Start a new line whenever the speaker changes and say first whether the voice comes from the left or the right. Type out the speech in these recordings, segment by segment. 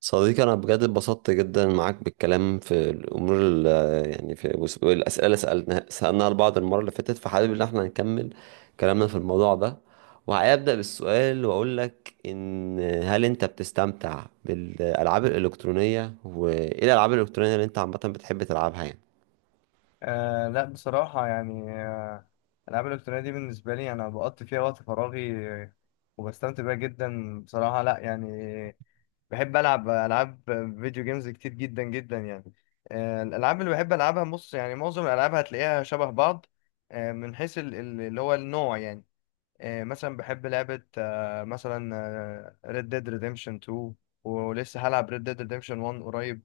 right: صديقي أنا بجد اتبسطت جدا معاك بالكلام في الأمور والأسئلة اللي سألناها لبعض المرة اللي فاتت، فحابب إن احنا نكمل كلامنا في الموضوع ده. وهبدأ بالسؤال وأقول لك إن هل أنت بتستمتع بالألعاب الإلكترونية؟ وإيه الألعاب الإلكترونية اللي أنت عامة بتحب تلعبها يعني؟
left: لا بصراحة يعني، الألعاب الإلكترونية دي بالنسبة لي أنا بقضي فيها وقت فراغي، وبستمتع بيها جدا بصراحة. لا يعني بحب ألعب ألعاب فيديو جيمز كتير جدا جدا يعني. الألعاب اللي بحب ألعبها بص، يعني معظم الألعاب هتلاقيها شبه بعض، من حيث اللي هو النوع يعني. مثلا بحب لعبة، مثلا ريد ديد ريديمشن 2، ولسه هلعب ريد ديد ريديمشن 1 قريب،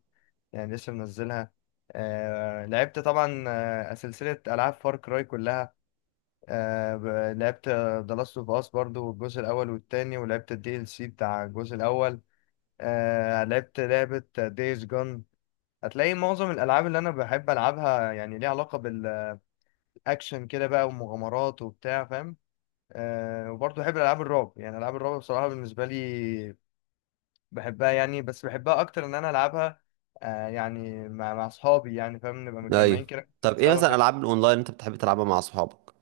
left: يعني لسه منزلها. لعبت طبعا، سلسلة ألعاب فار كراي كلها. لعبت ذا لاست اوف اس برضو الجزء الأول والتاني، ولعبت الدي ال سي بتاع الجزء الأول. لعبت لعبة دايز جون. هتلاقي معظم الألعاب اللي أنا بحب ألعبها يعني ليها علاقة بالأكشن كده بقى ومغامرات وبتاع، فاهم؟ وبرضه بحب ألعاب الرعب، يعني ألعاب الرعب بصراحة بالنسبة لي بحبها يعني، بس بحبها اكتر ان انا العبها، يعني مع اصحابي يعني، فاهم؟ نبقى متجمعين
right: ايوه.
left: كده
right: طب إيه
left: سوا،
right: مثلا
left: فاهم؟
right: الألعاب الأونلاين اللي أنت بتحب تلعبها مع أصحابك؟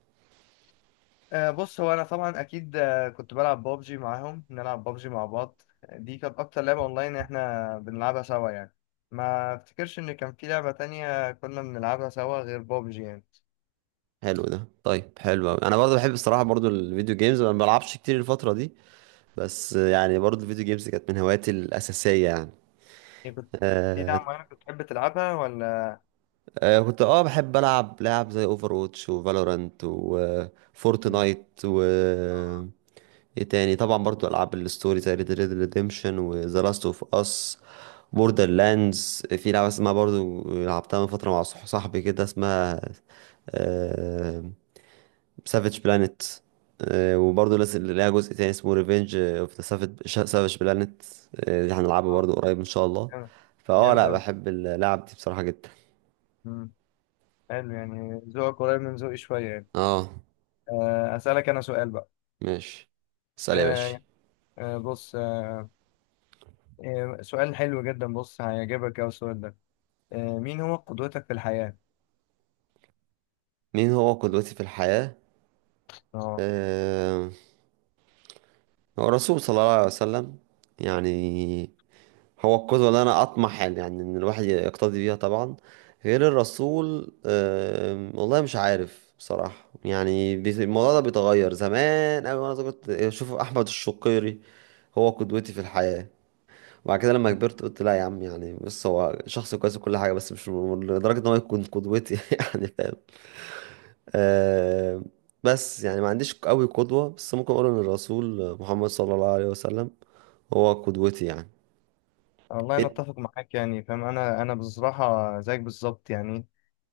left: بص، هو انا طبعا اكيد، كنت بلعب بابجي معاهم، بنلعب بابجي مع بعض. دي كانت اكتر لعبة اونلاين احنا بنلعبها سوا يعني. ما افتكرش ان كان في لعبة تانية كنا بنلعبها سوا غير بابجي يعني.
right: حلو ده، طيب حلو أوي. أنا برضه بحب الصراحة، برضه الفيديو جيمز، أنا ما بلعبش كتير الفترة دي، بس يعني برضه الفيديو جيمز كانت من هواياتي الأساسية يعني.
left: إيه، كنت في
right: آه.
left: لعبة معينة كنت بتحب تلعبها ولا؟
right: كنت بحب ألعب لعب زي اوفر ووتش وفالورانت
left: آه،
right: وفورتنايت، و آه، ايه تاني، طبعا برضه ألعاب الستوري زي ريد ريد ريديمشن وذا لاست اوف اس بوردر لاندز. في لعبة اسمها برضه لعبتها من فترة مع صاحبي كده، اسمها آه، سافيج بلانيت، وبرضه لسه ليها جزء تاني اسمه ريفينج اوف ذا سافيج بلانيت، دي هنلعبه برضه قريب ان شاء الله.
left: جامد. جامد
right: لا
left: أوي.
right: بحب اللعب دي بصراحة جدا.
left: مم. حلو، يعني ذوقك قريب من ذوقي شوية يعني.
right: اه،
left: أسألك أنا سؤال بقى.
right: ماشي. اسأل يا باشا.
left: آه، بص، سؤال حلو جدا، بص هيعجبك أوي السؤال ده. مين هو قدوتك في الحياة؟
right: مين هو قدوتي في الحياة؟
left: اه.
right: آه، هو الرسول صلى الله عليه وسلم يعني. هو القدوة اللي أنا أطمح يعني إن الواحد يقتدي بيها طبعا. غير الرسول، والله مش عارف بصراحة يعني، الموضوع ده بيتغير. زمان أوي وأنا صغير كنت أشوف أحمد الشقيري هو قدوتي في الحياة، وبعد كده لما كبرت قلت لا يا عم، يعني بص هو شخص كويس وكل حاجة بس مش م- لدرجة إن هو يكون قدوتي يعني فاهم. آم، بس يعني ما عنديش قوي قدوة، بس ممكن أقول إن الرسول محمد صلى الله عليه وسلم هو قدوتي يعني.
left: والله أنا
right: إنت-
left: أتفق معاك، يعني فاهم، أنا بصراحة زيك بالظبط يعني.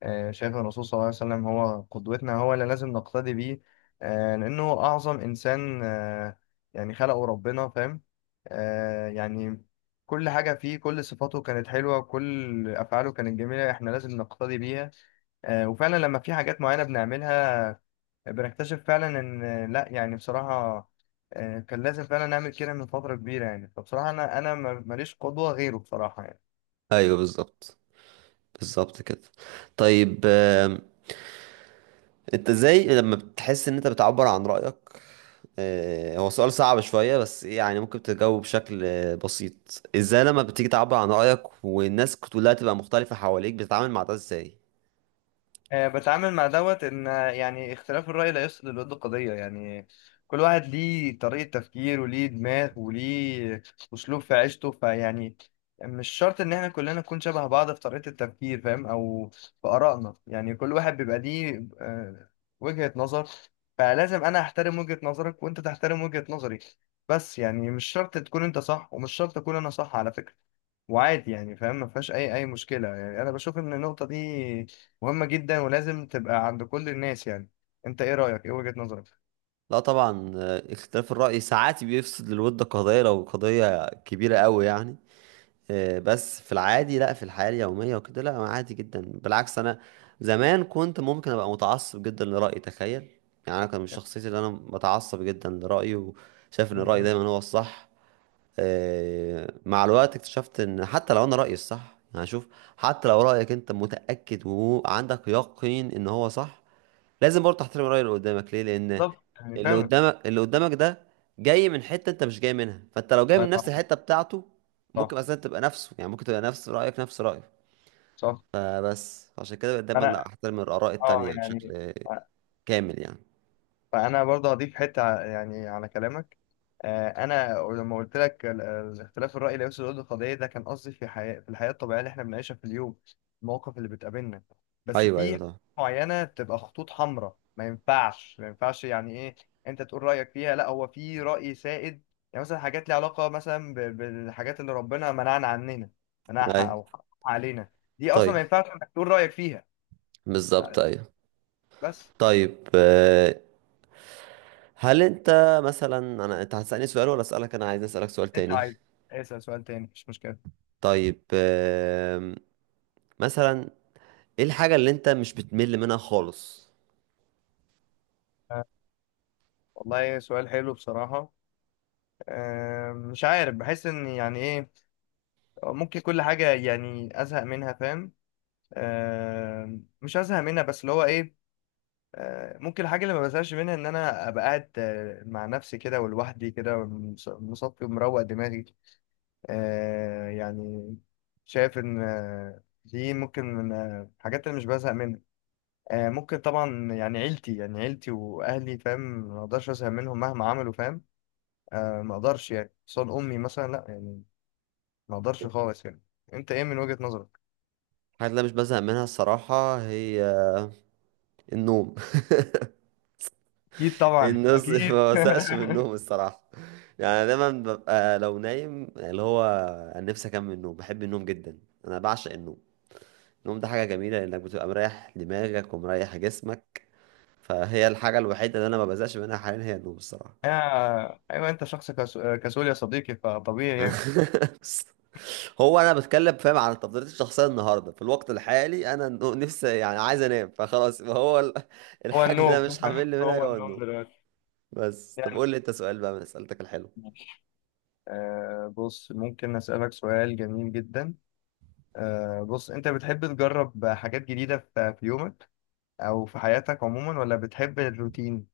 left: شايف الرسول صلى الله عليه وسلم هو قدوتنا، هو اللي لازم نقتدي بيه. لأنه هو أعظم إنسان، يعني خلقه ربنا، فاهم؟ يعني كل حاجة فيه، كل صفاته كانت حلوة، كل أفعاله كانت جميلة، إحنا لازم نقتدي بيها. وفعلا لما في حاجات معينة بنعملها بنكتشف فعلا ان لا يعني بصراحة، كان لازم فعلا نعمل كده من فترة كبيرة يعني. فبصراحة انا ماليش قدوة غيره بصراحة يعني.
right: ايوه بالظبط، بالظبط كده. طيب، انت ازاي لما بتحس ان انت بتعبر عن رأيك، هو سؤال صعب شوية بس يعني ممكن تجاوب بشكل بسيط، ازاي لما بتيجي تعبر عن رأيك والناس كلها تبقى مختلفة حواليك بتتعامل مع ده ازاي؟
left: بتعامل مع دوت ان، يعني اختلاف الرأي لا يفسد للود قضية يعني. كل واحد ليه طريقة تفكير، وليه دماغ، وليه اسلوب في عيشته، فيعني مش شرط ان احنا كلنا نكون شبه بعض في طريقة التفكير، فاهم؟ او في آرائنا، يعني كل واحد بيبقى ليه وجهة نظر. فلازم انا احترم وجهة نظرك، وانت تحترم وجهة نظري. بس يعني مش شرط تكون انت صح، ومش شرط اكون انا صح على فكرة. وعادي يعني، فاهم؟ ما فيهاش اي مشكله يعني. انا بشوف ان النقطه دي مهمه جدا ولازم تبقى عند كل الناس يعني. انت ايه رايك؟ ايه وجهه نظرك؟
right: لا طبعا، اختلاف الرأي ساعات بيفسد للود قضية لو قضية كبيرة قوي يعني. بس في العادي لا، في الحياة اليومية وكده لا، أنا عادي جدا. بالعكس، أنا زمان كنت ممكن أبقى متعصب جدا لرأيي، تخيل. يعني أنا كان من شخصيتي اللي أنا بتعصب جدا لرأيي وشايف إن
left: م-
right: الرأي
left: م.
right: دايما هو الصح. مع الوقت اكتشفت ان حتى لو انا رأيي الصح، يعني شوف، حتى لو رأيك انت متأكد وعندك يقين ان هو صح، لازم برضه تحترم الرأي اللي قدامك. ليه؟ لان
left: بالظبط يعني
right: اللي
left: فعلا.
right: قدامك اللي قدامك ده جاي من حتة انت مش جاي منها، فانت لو جاي
left: الله
right: من نفس
left: يبارك.
right: الحتة بتاعته
left: صح.
right: ممكن اصلا تبقى نفسه، يعني ممكن تبقى نفس رأيك نفس رأيه.
left: صح.
right: فبس عشان كده بقيت دايما لا،
left: انا،
right: احترم الآراء
left: اه
right: التانية
left: يعني
right: بشكل كامل يعني.
left: فانا برضه هضيف حته يعني على كلامك. انا لما قلت لك اختلاف الراي لا يفسد الود قضيه، ده كان قصدي في الحياه الطبيعيه اللي احنا بنعيشها في اليوم. المواقف اللي بتقابلنا، بس
right: ايوه، ايوه
left: في
right: طبعا.
left: معينه بتبقى خطوط حمراء، ما ينفعش، ما ينفعش يعني ايه، انت تقول رايك فيها. لا، هو في راي سائد. يعني مثلا حاجات ليها علاقه مثلا بالحاجات اللي ربنا منعنا عننا، منعها
right: ايوه.
left: او حرمها علينا، دي اصلا ما
right: طيب
left: ينفعش انك تقول رايك فيها.
right: بالظبط، ايوه.
left: بس.
right: طيب، هل انت مثلا، انا انت هتسألني سؤال ولا اسألك؟ انا عايز اسألك سؤال
left: انت
right: تاني.
left: عايز اسال سؤال تاني، مش مشكله.
right: طيب، مثلا ايه الحاجة اللي انت مش بتمل منها خالص؟
left: والله سؤال حلو بصراحة. مش عارف. بحس ان يعني ايه، ممكن كل حاجة يعني ازهق منها، فاهم؟ مش ازهق منها، بس اللي هو ايه، ممكن الحاجة اللي ما بزهقش منها ان انا ابقى قاعد، مع نفسي كده ولوحدي كده، مصفي ومروق دماغي، يعني. شايف ان دي ممكن من الحاجات اللي مش بزهق منها. ممكن طبعا يعني عيلتي، يعني عيلتي واهلي، فاهم؟ ما اقدرش ازهق منهم مهما عملوا، فاهم؟ ما اقدرش يعني صاد امي مثلا، لا يعني، ما اقدرش خالص يعني. انت ايه من وجهة نظرك؟
right: الحاجة اللي أنا مش بزهق منها الصراحة هي النوم.
left: اكيد طبعا
right: الناس
left: اكيد.
right: ما بزهقش من النوم الصراحة، يعني أنا دايما ببقى لو نايم اللي هو انا نفسي اكمل النوم. بحب النوم جدا، انا بعشق النوم. النوم ده حاجة جميلة لانك بتبقى مريح دماغك ومريح جسمك. فهي الحاجة الوحيدة اللي انا ما بزهقش منها حاليا هي النوم الصراحة.
left: ايوه، انت شخص كسول يا صديقي، فطبيعي يعني.
right: هو انا بتكلم فاهم على تفضيلاتي الشخصيه النهارده في الوقت الحالي، انا نفسي يعني عايز انام فخلاص.
left: هو
right: الحاجه اللي انا
left: النوم.
right: مش هعمل منها
left: هو
right: هو
left: النوم
right: النوم.
left: دلوقتي.
right: بس طب
left: يعني،
right: قول لي انت سؤال بقى من اسئلتك الحلوه.
left: بص ممكن اسالك سؤال جميل جدا. بص، انت بتحب تجرب حاجات جديدة في يومك او في حياتك عموما، ولا بتحب الروتين؟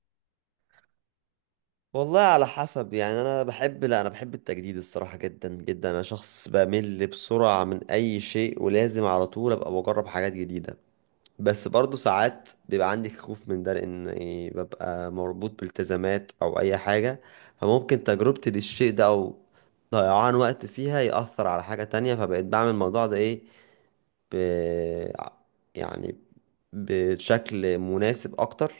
right: والله على حسب يعني، انا بحب لا انا بحب التجديد الصراحه جدا جدا. انا شخص بمل بسرعه من اي شيء، ولازم على طول ابقى بجرب حاجات جديده. بس برضو ساعات بيبقى عندي خوف من ده، لان إيه، ببقى مربوط بالتزامات او اي حاجة، فممكن تجربتي للشيء ده او ضيعان وقت فيها يأثر على حاجة تانية. فبقيت بعمل الموضوع ده ايه، ب... يعني بشكل مناسب اكتر.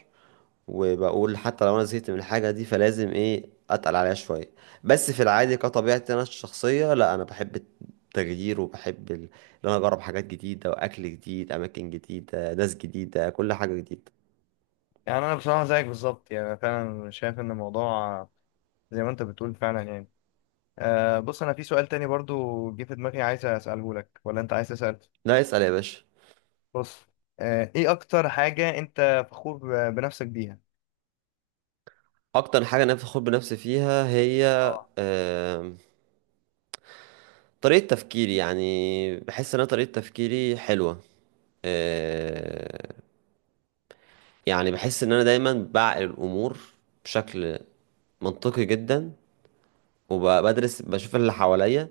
right: وبقول حتى لو انا زهقت من الحاجه دي فلازم ايه، اتقل عليها شويه. بس في العادي كطبيعتي انا الشخصيه لا، انا بحب التغيير وبحب ال- ان انا اجرب حاجات جديده، واكل جديد، اماكن جديده، ناس جديده، كل حاجه جديده.
left: يعني انا بصراحة زيك بالظبط يعني، فعلا شايف ان الموضوع زي ما انت بتقول فعلا يعني. بص، انا في سؤال تاني برضو جه في دماغي عايز اساله لك، ولا انت عايز تسال؟
right: لا اسال يا باشا.
left: بص، ايه اكتر حاجه انت فخور بنفسك بيها؟
right: اكتر حاجه انا بفخر بنفسي فيها هي،
left: اه.
right: آم، طريقه تفكيري. يعني بحس ان انا طريقه تفكيري حلوه. آه، يعني بحس ان انا دايما بعقل الامور بشكل منطقي جدا، وبدرس بشوف اللي حواليا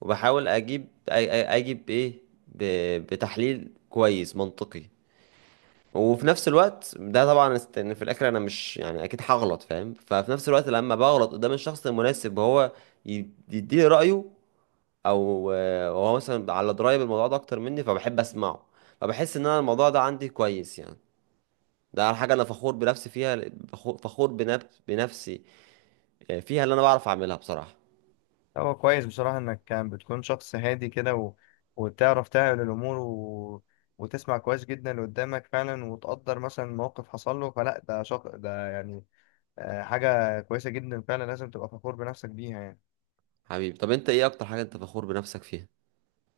right: وبحاول اجيب اجيب ايه، بتحليل كويس منطقي. وفي نفس الوقت ده طبعا ان في الاخر انا مش يعني اكيد هغلط فاهم، ففي نفس الوقت لما بغلط قدام الشخص المناسب وهو يديني رايه، او هو مثلا على درايه بالموضوع ده اكتر مني فبحب اسمعه. فبحس ان انا الموضوع ده عندي كويس يعني. ده على حاجه انا فخور بنفسي فيها، فخور بنفسي فيها، اللي انا بعرف اعملها بصراحه.
left: هو كويس بصراحه انك كان بتكون شخص هادي كده، و... وبتعرف تعمل الامور، و... وتسمع كويس جدا اللي قدامك فعلا، وتقدر مثلا موقف حصل له فلا ده شخص، ده يعني، حاجه كويسه جدا فعلا، لازم تبقى فخور بنفسك بيها يعني.
right: حبيبي، طب انت ايه اكتر حاجة انت فخور بنفسك فيها؟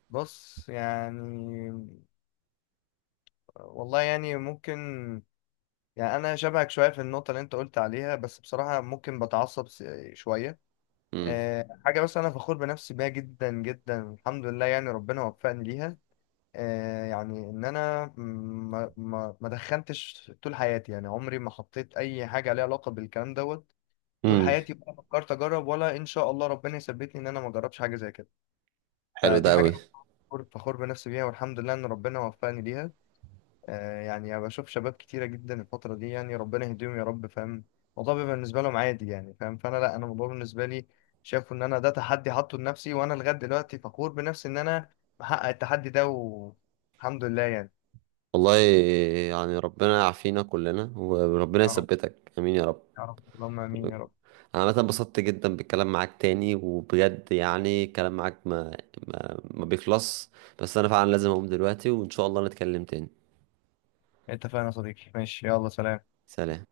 left: بص يعني، والله يعني ممكن، يعني انا شبهك شويه في النقطه اللي انت قلت عليها، بس بصراحه ممكن بتعصب شويه.
right: امم.
left: حاجه بس انا فخور بنفسي بيها جدا جدا، الحمد لله، يعني ربنا وفقني ليها. يعني ان انا ما دخنتش طول حياتي يعني، عمري ما حطيت اي حاجه ليها علاقه بالكلام دوت طول
right: امم.
left: حياتي، ولا فكرت اجرب، ولا ان شاء الله ربنا يثبتني ان انا ما اجربش حاجه زي كده.
right: حلو ده
left: فدي حاجه
right: قوي.
left: انا فخور بنفسي بيها، والحمد لله ان ربنا وفقني ليها. يعني أنا بشوف شباب كتيرة جدا الفترة دي، يعني ربنا يهديهم يا رب، فاهم؟ الموضوع بيبقى بالنسبة لهم عادي يعني، فاهم؟ فأنا لا، أنا الموضوع بالنسبة لي شايفه إن أنا ده تحدي حاطه لنفسي، وأنا لغاية دلوقتي فخور بنفسي إن أنا محقق التحدي ده والحمد لله يعني.
right: والله يعني ربنا يعافينا كلنا وربنا
left: يا رب.
right: يثبتك، امين يا رب.
left: يا رب اللهم آمين يا رب.
right: انا عامه انبسطت جدا بالكلام معاك تاني، وبجد يعني الكلام معاك ما بيخلص، بس انا فعلا لازم اقوم دلوقتي، وان شاء الله نتكلم تاني.
left: اتفقنا يا صديقي، ماشي، يلا سلام.
right: سلام.